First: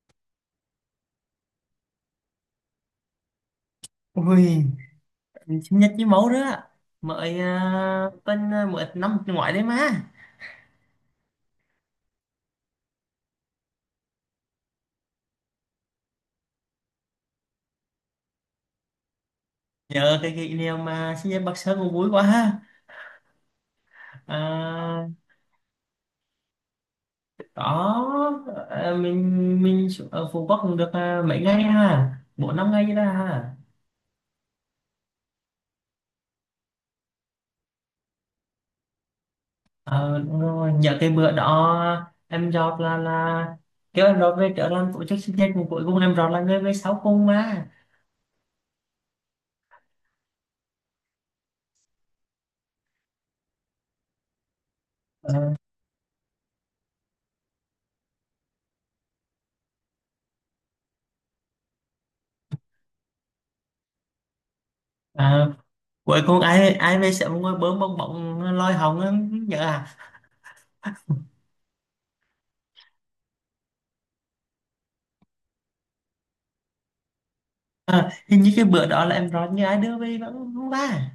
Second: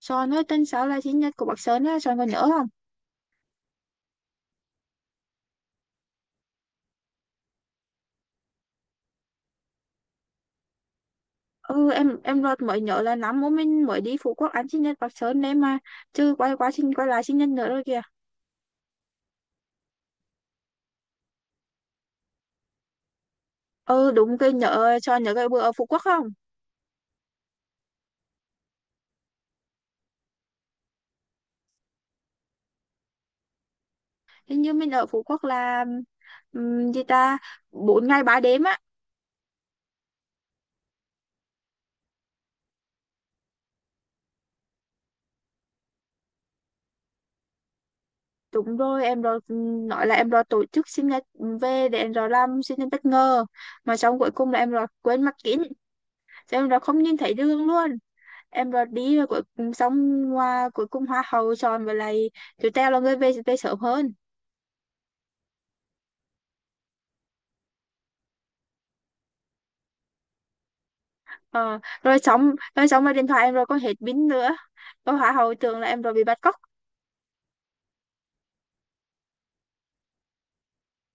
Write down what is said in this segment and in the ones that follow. Son ơi, tên sáu là sinh nhật của bác Sơn á, Son còn nhớ không? Ui, sinh nhật với mẫu đó mời bên mới năm ngoại đấy mà. Ừ, em đợt mới nhớ là năm bố mình mới đi Phú Quốc ăn sinh nhật bác Sơn đấy mà. Chứ quay lại sinh nhật nữa rồi kìa. Nhờ cái kỷ niệm mà sinh nhật Bắc Sơn cũng vui quá ha. Ừ đúng, cái nhớ à, Son nhớ cái bữa ở Phú Quốc không? Đó. Mình xuống- ở Phú Quốc cũng được mấy ngày ha. Bốn năm ngày đó ha. Hình như mình ở Phú Quốc là, gì ta, 4 ngày 3 đêm á. Ờ, đúng rồi. Nhờ cái bữa đó em Rọt là kêu em Rọt về trở làm tổ chức sinh nhật mà cuối cùng em Rọt là người về sau cùng mà. Đúng rồi, em rồi nói là em rồi tổ chức sinh nhật, về để em rồi làm sinh nhật bất ngờ, mà xong cuối cùng là em rồi quên mặt kính. Cho em rồi không nhìn thấy đường luôn. Em rồi đi rồi cuối. Xong cuối cùng hoa hậu chọn với lại chú Teo là người về về sớm hơn. à, Cuối cùng ai ai về sẽ ngồi bơm bong bóng lôi hồng á, nhớ à. Ờ, Rồi xong rồi điện thoại em rồi có hết pin nữa, rồi hoa hậu tưởng là em rồi bị bắt cóc. À, hình như cái bữa đó là em nói như ai đưa về vẫn không ba.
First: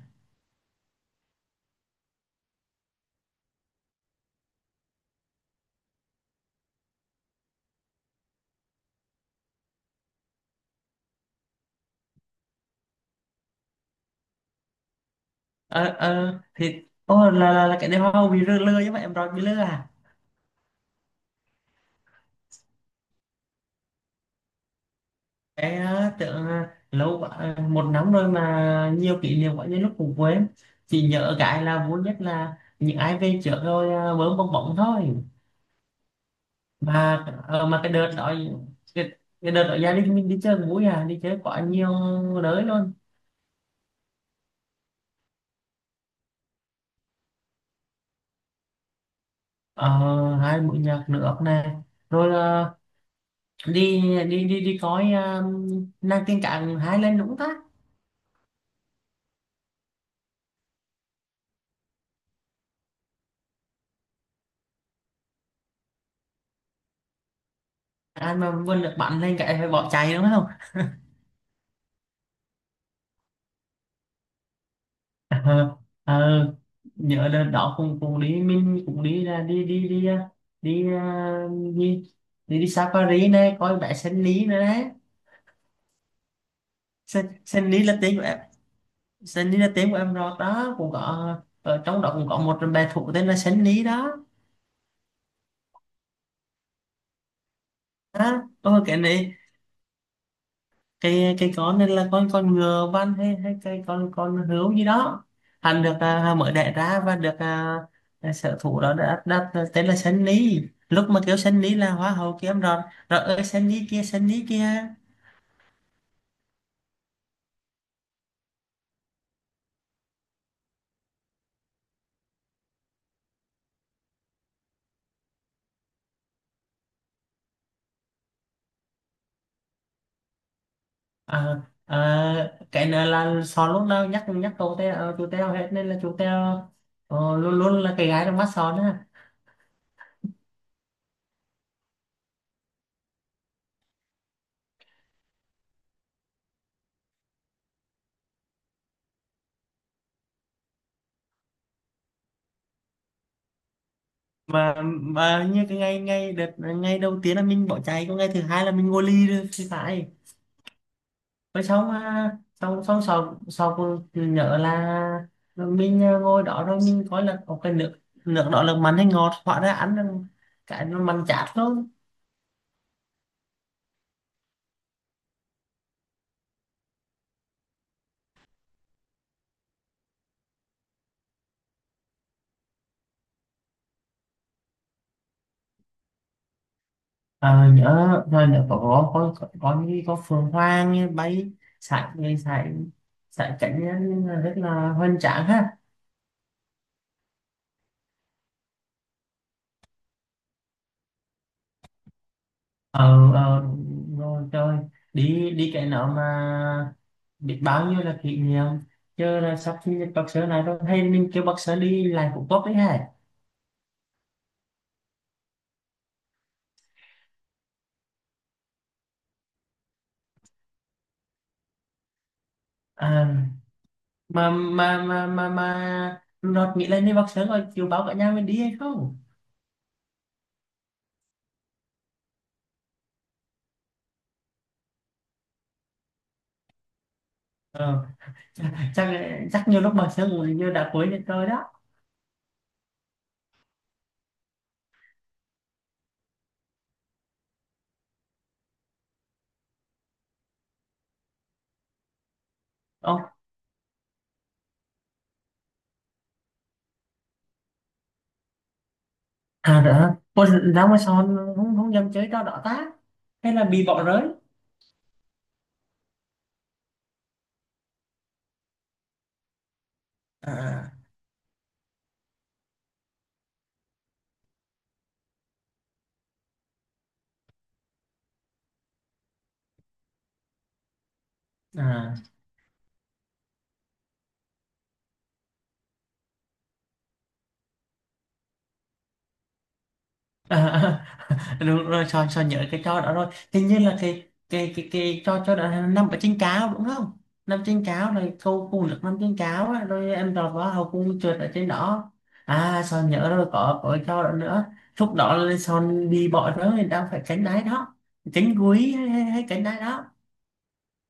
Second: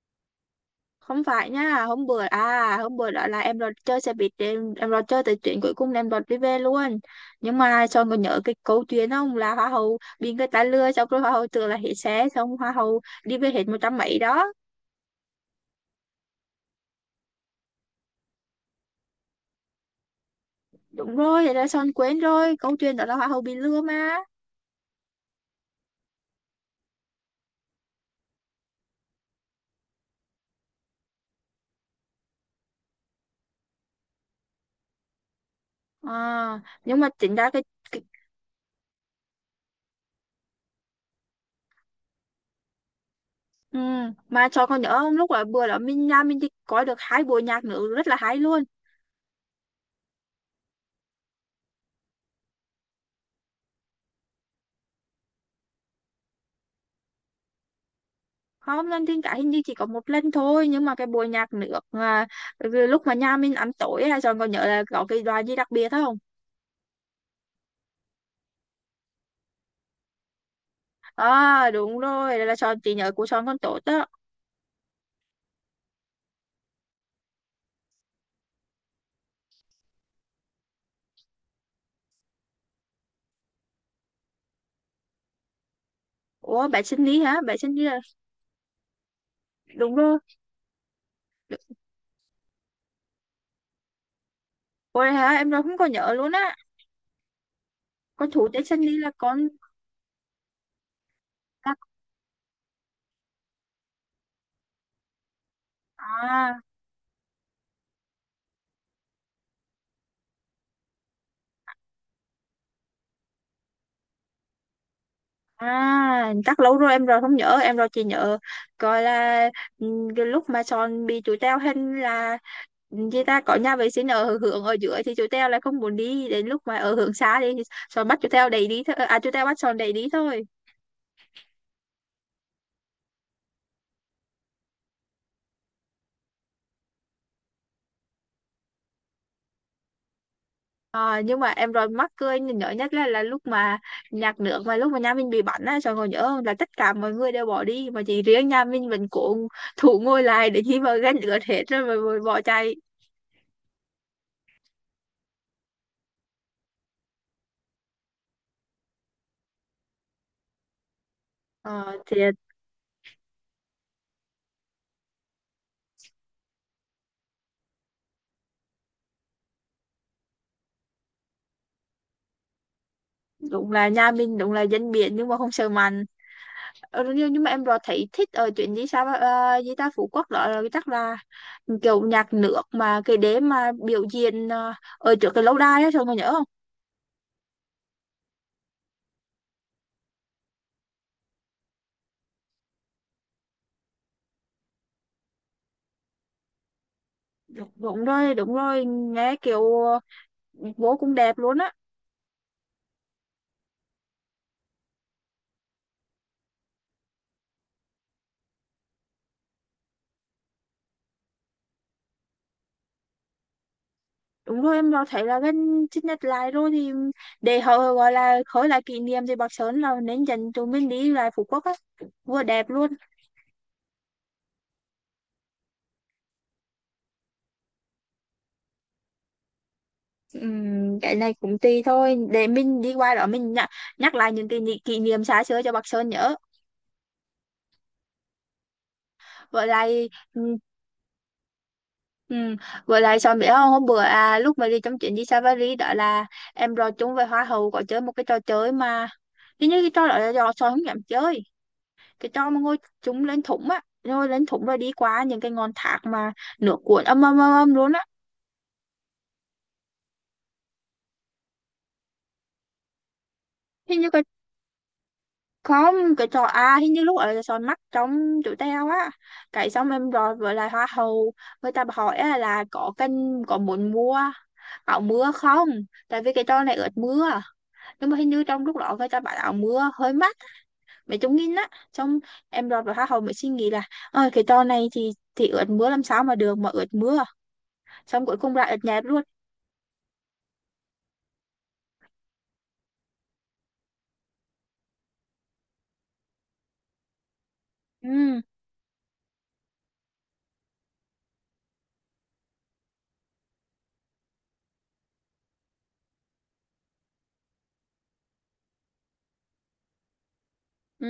Không phải nha, hôm bữa đó là em rồi chơi xe buýt, em rồi chơi tới chuyện cuối cùng là em rồi đi về luôn. Nhưng mà cho còn nhớ cái câu chuyện không, là hoa hậu bị người ta lừa xong rồi hoa hậu tưởng là hết xe, xong hoa hậu đi về hết một trăm mấy đó. Ờ ờ thì Ô là cái đêm hoa bị lừa lừa chứ mà em nói bị lừa à. Đúng rồi, thế là son quên rồi, câu chuyện đó là hoa hậu bị lừa mà. Cái tưởng lâu quá, một năm rồi mà nhiều kỷ niệm quá như lúc cũng quên. Chỉ nhớ cái là vui nhất là những ai về trước rồi bấm bong bóng thôi. À, nhưng mà Mà chính ra cái, mà cái cái đợt đó cái, cái đợt đó gia đình mình đi chơi cũng vui, à đi chơi quá nhiều đới luôn. ừ, mà cho con nhớ lúc là bữa đó nhà mình đi coi được 2 buổi nhạc nữ rất là hay luôn. Ờ, hai mũi nhạc nước này rồi, đi đi coi nàng tiên cạn hái lên đúng ta. Không, lên thiên cả hình như chỉ có một lần thôi, nhưng mà cái buổi nhạc nước, cái lúc mà nhà mình ăn tối là Sean còn nhớ là có cái đoàn gì đặc biệt không? Anh mà vươn được bắn lên cái phải bỏ chạy đúng không. À đúng rồi, là Sean chỉ nhớ của Sean con tốt đó. Ờ, ờ, nhớ đợt đó cũng cũng đi mình cũng đi là đi đi đi đi đi đi, đi safari này coi bé sen lý nữa đấy. Ủa bé sinh lý sen, hả, bé sen sinh lý lý là là, tiếng của em, sen lý là tiếng đúng của em rồi. rồi đó, cũng có ở trong đó cũng có một bé thú tên là sen lý đó. Ôi hả, em đâu không có nhớ luôn á. Con thủ Đó, tế sinh ôi cái lý là này con cây cây con này là con ngựa văn hay hay cây con hươu gì đó, hắn được mới à? đẻ ra và được sở thủ đó đã đặt tên là Sơn lý. Lúc mà kêu Sơn lý là hoa hậu kia em rồi rồi ơi, Sơn lý kia Sơn lý kia. À, chắc lâu rồi em rồi không nhớ, em rồi chỉ nhớ coi là, ừ, cái lúc mà Son bị chú Teo hình là, chị ta có nhà vệ sinh ở hướng ở dưới thì chú Teo lại không muốn đi, đến lúc mà ở hướng xa đi thì Son bắt chú Teo đẩy đi thôi, à, chú Teo bắt Son đẩy đi thôi. À, à, cái này là sò lúc nào nhắc nhắc cậu Teo chú Teo hết nên là chú Teo ờ, luôn luôn là cái gái trong mắt sò đó. Nhưng mà em rồi mắc cười nhớ nhất là lúc mà nhạc nước mà lúc mà nhà mình bị bắn á, Son còn nhớ không, là tất cả mọi người đều bỏ đi mà chỉ riêng nhà mình vẫn cố thủ ngồi lại để khi mà gánh lửa hết rồi mà bỏ chạy. Mà như cái ngày ngày đợt ngày đầu tiên là mình bỏ chạy còn ngày thứ hai là mình ngồi ly rồi thì phải. Rồi xong, Ờ, thì xong sau sau cô nhớ là mình ngồi đó rồi mình coi là có cái nước, nước đó là mặn hay ngọt hóa ra ăn là cái nó mặn chát luôn. đúng là nhà mình đúng là dân biển nhưng mà không sợ mặn. Ờ, nhưng mà em rõ thấy thích ở chuyến đi sao, gì ta Phú Quốc đó là chắc là kiểu nhạc nước mà cái đế mà biểu diễn, ở trước cái lâu đài á, sao mà nhớ không? À, nhớ rồi, nhớ như có phượng hoàng như bay sải người sải sải cảnh á, nhưng mà rất là hoành tráng ha. Đúng, đúng rồi, đúng rồi nghe kiểu, vô cùng đẹp luôn á. ờ ờ Ngồi chơi đi đi cái nào mà biết bao nhiêu là kỷ niệm. Chứ là sắp sinh nhật bác sớ này rồi, hay mình kêu bác sớ đi lại cũng tốt đấy hả. Đúng rồi, em rõ thấy là gần chích nhật lại rồi thì để họ gọi là khởi lại kỷ niệm thì Bắc Sơn là nên dành tụi mình đi lại Phú Quốc á, vừa đẹp luôn. À, mà Nọt nghĩ lên đi bác sớm rồi chiều báo cả nhà mình đi hay không. Cái này cũng tùy thôi, để mình đi qua đó mình nhắc lại những kỷ niệm xa xưa cho bác Sơn nhớ. Ờ, chắc chắc Với chắc nhiều lúc bác lại sớm rồi như đã cuối được rồi đó. ừm, với lại Sơn biết không, hôm bữa, lúc mà đi trong chuyến đi Safari đó là em rồi chung với Hoa hậu có chơi một cái trò chơi mà hình như cái trò đó là do Sơn không dám chơi, cái trò mà ngồi Ồ, chúng lên thủng á, ngồi lên thủng rồi đi qua những cái ngọn thác mà nước cuộn âm âm âm âm luôn á. à đã con ra mà sao không không dám chơi trò đó ta, hay là bị Hình bỏ như rơi. không, cái trò, hình như lúc ở là soi mắt trong tụi tao á, cái xong em rồi với lại hoa À hậu người ta hỏi á là có kênh có muốn mua áo mưa không. Tại vì cái trò này ướt mưa, nhưng mà hình như trong lúc đó người ta bảo áo mưa hơi mắc, mấy chục nghìn á, à, xong em rồi với hoa hậu mới suy nghĩ là, ơi cái trò này thì ướt mưa làm sao mà được, mà ướt mưa, xong cuối cùng lại ướt nhẹp luôn. à, à, à. Đúng rồi, Sơn Sơn nhớ cái cho đó rồi, hình như là cái cho đó là nằm ở trên cáo đúng không. Nằm trên cáo rồi Ừ, câu cùng được nằm trên cáo á, rồi em tròn vào hậu cung trượt ở trên đó. À, Sơn nhớ rồi, có cái cho đó nữa, lúc đó là Sơn đi bỏ đó thì đang phải cánh đáy đó, cánh cuối hay cánh đáy đó. ừ.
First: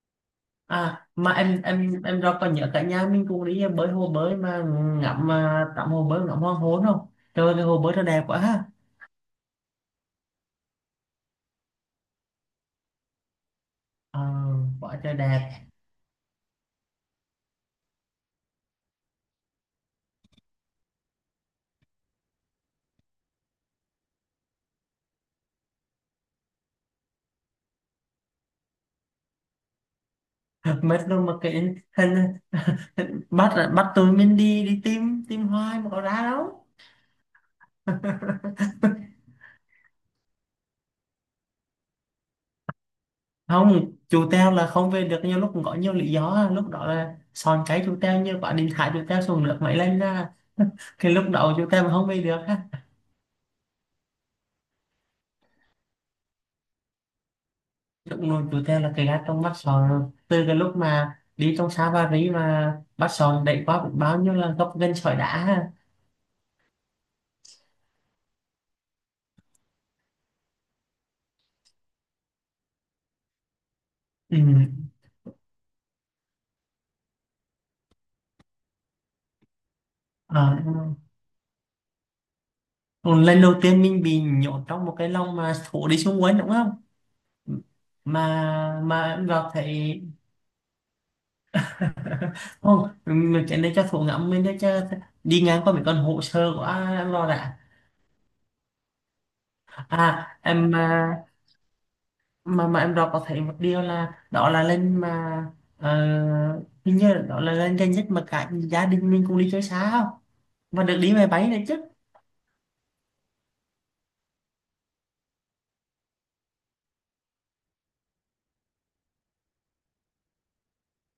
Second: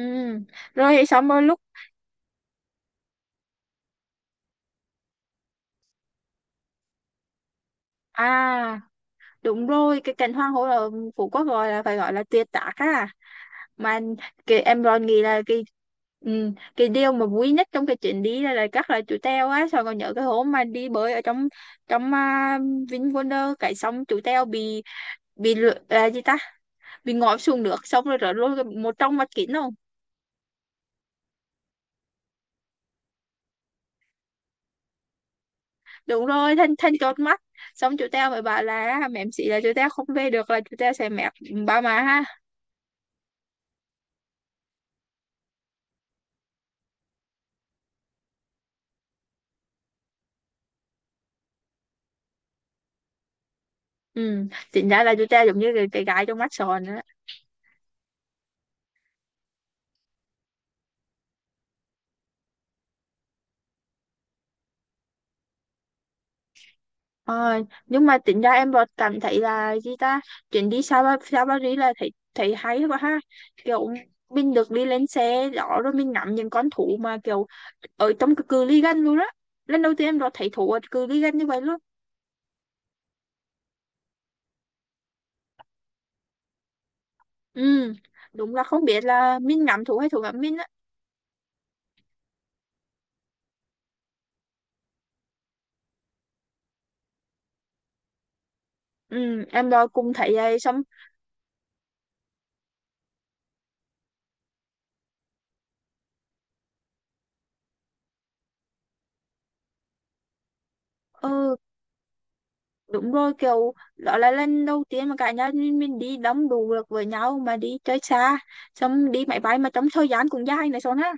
Rồi À xong mà rồi lúc, em rồi còn nhớ cả nhà mình cùng đi bơi hồ bơi mà ngắm, tắm hồ bơi ngắm hoàng hôn không. Trời ơi, cái hồ bơi nó đẹp quá ha. à đúng rồi, cái cảnh hoàng hôn ở Phú Quốc gọi là phải gọi là tuyệt tác á. Mà Ờ, cái em quá còn trời nghĩ là cái, đẹp. ừ, cái điều mà vui nhất trong cái chuyến đi là chắc là chú Teo á, sao còn nhớ cái hôm mà đi bơi ở trong, trong VinWonder, cái xong chú Teo bị, là gì ta, bị ngã xuống nước xong rồi rớt luôn một trong mắt kính không? Mất đâu mà cái hình, bắt bắt tôi mình đi đi tìm tìm hoài mà có ra Đúng rồi, đâu. thanh thanh chót mắt, xong chú Teo mới bảo là mẹ sĩ là chú Teo không về được là chú Teo sẽ mẹ ba má ha. Không, chú Teo là không về được nhiều lúc cũng có nhiều lý do á. Lúc đó là son cái chú Teo như quả điện thoại chú Teo xuống nước máy lên ra, cái lúc đó chú Teo mà không về được ha. Ừ chính ra là chú Teo giống như cái gái trong mắt sòn á. Lúc nồi chú Teo là cái gạt trong bắt sòn rồi. Từ cái lúc mà đi trong xa Ba Rí mà bắt sòn đẩy qua cũng bao nhiêu là gốc gân sỏi đá ha. Ờ, nhưng mà tính ra em vẫn cảm thấy là gì ta, chuyến đi Sa Paris là thấy thấy hay quá ha, kiểu Ừ. mình được đi lên xe đó rồi mình ngắm những con thú mà kiểu ở trong cái cự ly gần luôn đó. Lần đầu tiên em đã thấy Ờ, thú ở cự ly gần như vậy luôn. còn lần đầu tiên mình bị nhốt trong một cái lồng mà thổ đi xuống quấn đúng không, Ừ, đúng là mà không mà biết em là gặp mình ngắm thú thấy hay thú ngắm mình á. không mình cái này cho thủ ngẫm mình để cho đi ngang qua mấy con hồ sơ của em lo đã. Ừ em đã À cùng thấy vậy em xong. à, mà em đọc có thấy một điều là đó là lên mà ờ, hình như là đó là lên gần nhất mà cả gia đình mình cũng đi chơi xa không và được đi máy bay Ừ đấy chứ. đúng rồi, kiểu đó là lần đầu tiên mà cả nhà mình đi đông đủ được với nhau mà đi chơi xa, xong đi máy bay mà trong thời gian cũng dài này xong ha.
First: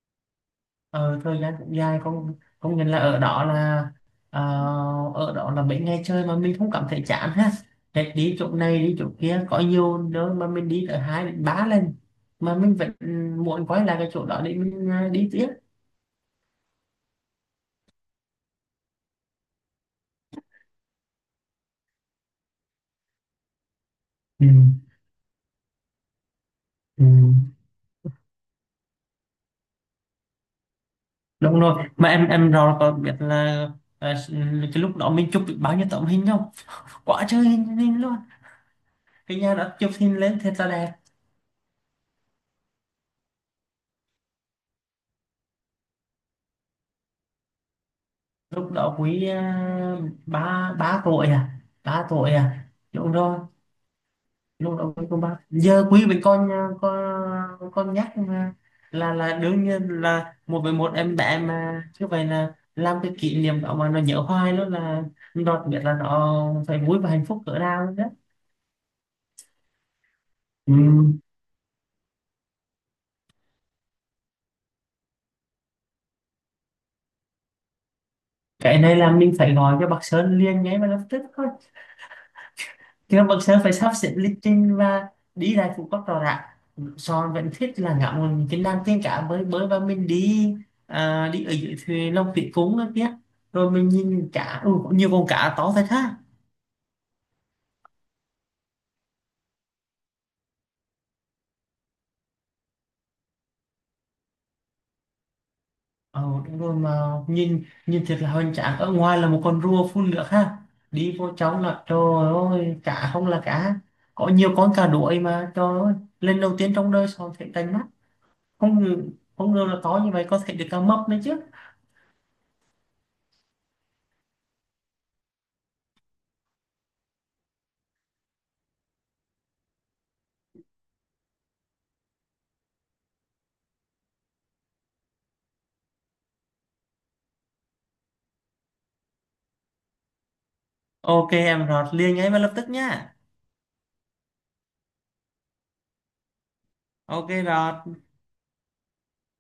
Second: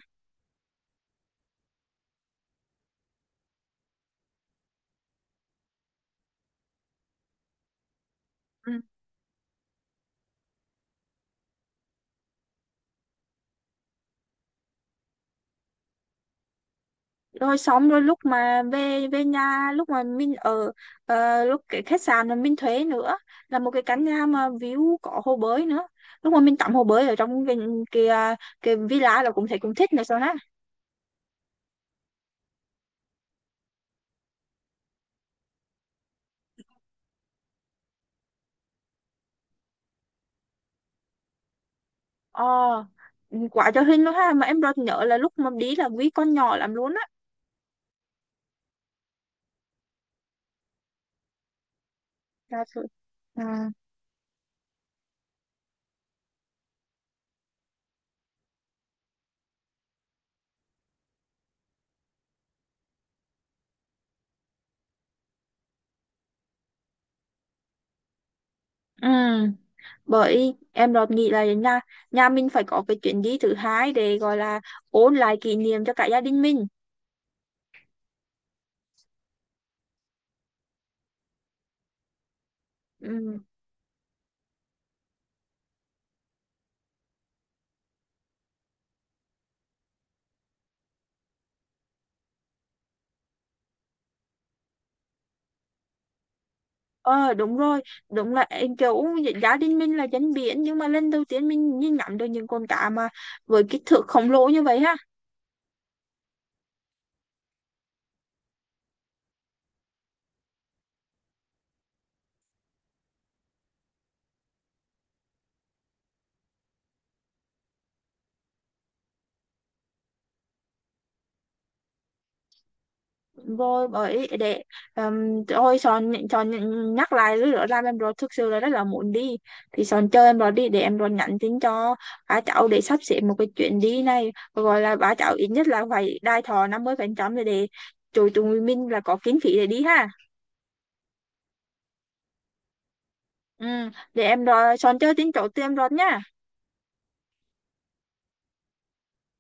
Ờ, thời gian cũng dài không, không nhận là ở đó là ờ, ở đó là mấy ngày chơi mà mình không cảm thấy chán ha. Hết đi chỗ Ừ. này đi chỗ kia có nhiều nơi mà mình đi tới hai đến ba lần mà mình vẫn muốn quay lại cái chỗ đó để mình đi tiếp. Rồi xong rồi lúc mà về về nhà lúc mà mình ở, lúc cái khách sạn mà mình thuê nữa là một cái căn nhà Ừ. mà view có hồ bơi nữa. Lúc mà mình tắm hồ Ừ. bơi ở trong cái villa là cũng thấy cũng thích này sao ha. Đúng rồi, mà em rồi có biết là ờ, cái lúc đó mình chụp được bao nhiêu tấm hình không, quá trời hình luôn, cái nhà đó chụp hình lên thật là đẹp. ờ ừ, quá cho hình luôn ha, mà em rất nhớ là lúc mà đi là quý con nhỏ lắm luôn á. Lúc đó quý ba ba tuổi à ba tuổi Dạ à, thôi. đúng rồi. À. Luôn đồng ý cùng ba giờ quý với con, con nhắc mà. Là đương nhiên là một với một em bé mà như vậy là làm cái kỷ niệm đó mà nó nhớ hoài luôn, là nó biết là nó phải vui và hạnh phúc cỡ nào đó. Ừ, bởi Ừ. em đột nghĩ là nhà nhà mình phải có cái chuyến đi thứ hai để gọi là ôn lại kỷ niệm cho cả gia đình mình. Cái này là mình phải gọi cho bác Sơn liền ngay mà lập tức thôi. Thì các Ừ. Bậc Sơn phải sắp xếp lịch trình và đi lại Phú Quốc rõ ràng. Son vẫn thích là ngắm mình cái Nam Tiên Cá mới mới và mình đi đi ở dưới thuyền Long Thủy Cúng đó kia. Rồi mình nhìn cá, ừ, có nhiều con cá to thật ha. Ờ đúng rồi, đúng là em kiểu gia đình mình là dân biển nhưng mà lần đầu tiên mình nhìn ngắm được những con cá mà với kích thước khổng lồ như vậy ha. Ờ, đúng rồi, mà nhìn nhìn thiệt là hoành tráng. Ở ngoài là một con rùa phun nước ha. Đi vô trong là trời ơi, cá không là cá. Có nhiều con cá đuổi mà trời ơi. Lần đầu tiên trong đời Son thấy đánh mắt. Không ngờ, Không ngờ là to như vậy, có thể được cá mập nữa chứ. Rồi bởi để thôi, Son Son nhắc lại lúc đó làm em rồi thực sự là rất là muốn đi. Thì Son chờ em rồi đi để em rồi nhắn tin cho ba cháu để sắp xếp một cái chuyến đi này, gọi là ba cháu ít nhất là phải đai thọ 50% để tụi tụi mình là có kinh phí để đi ha. Ok em Rọt liền ngay và lập tức nhá. Ừ, để em rồi Son chơi tin chỗ tụi em rồi nhá. Ok Rọt.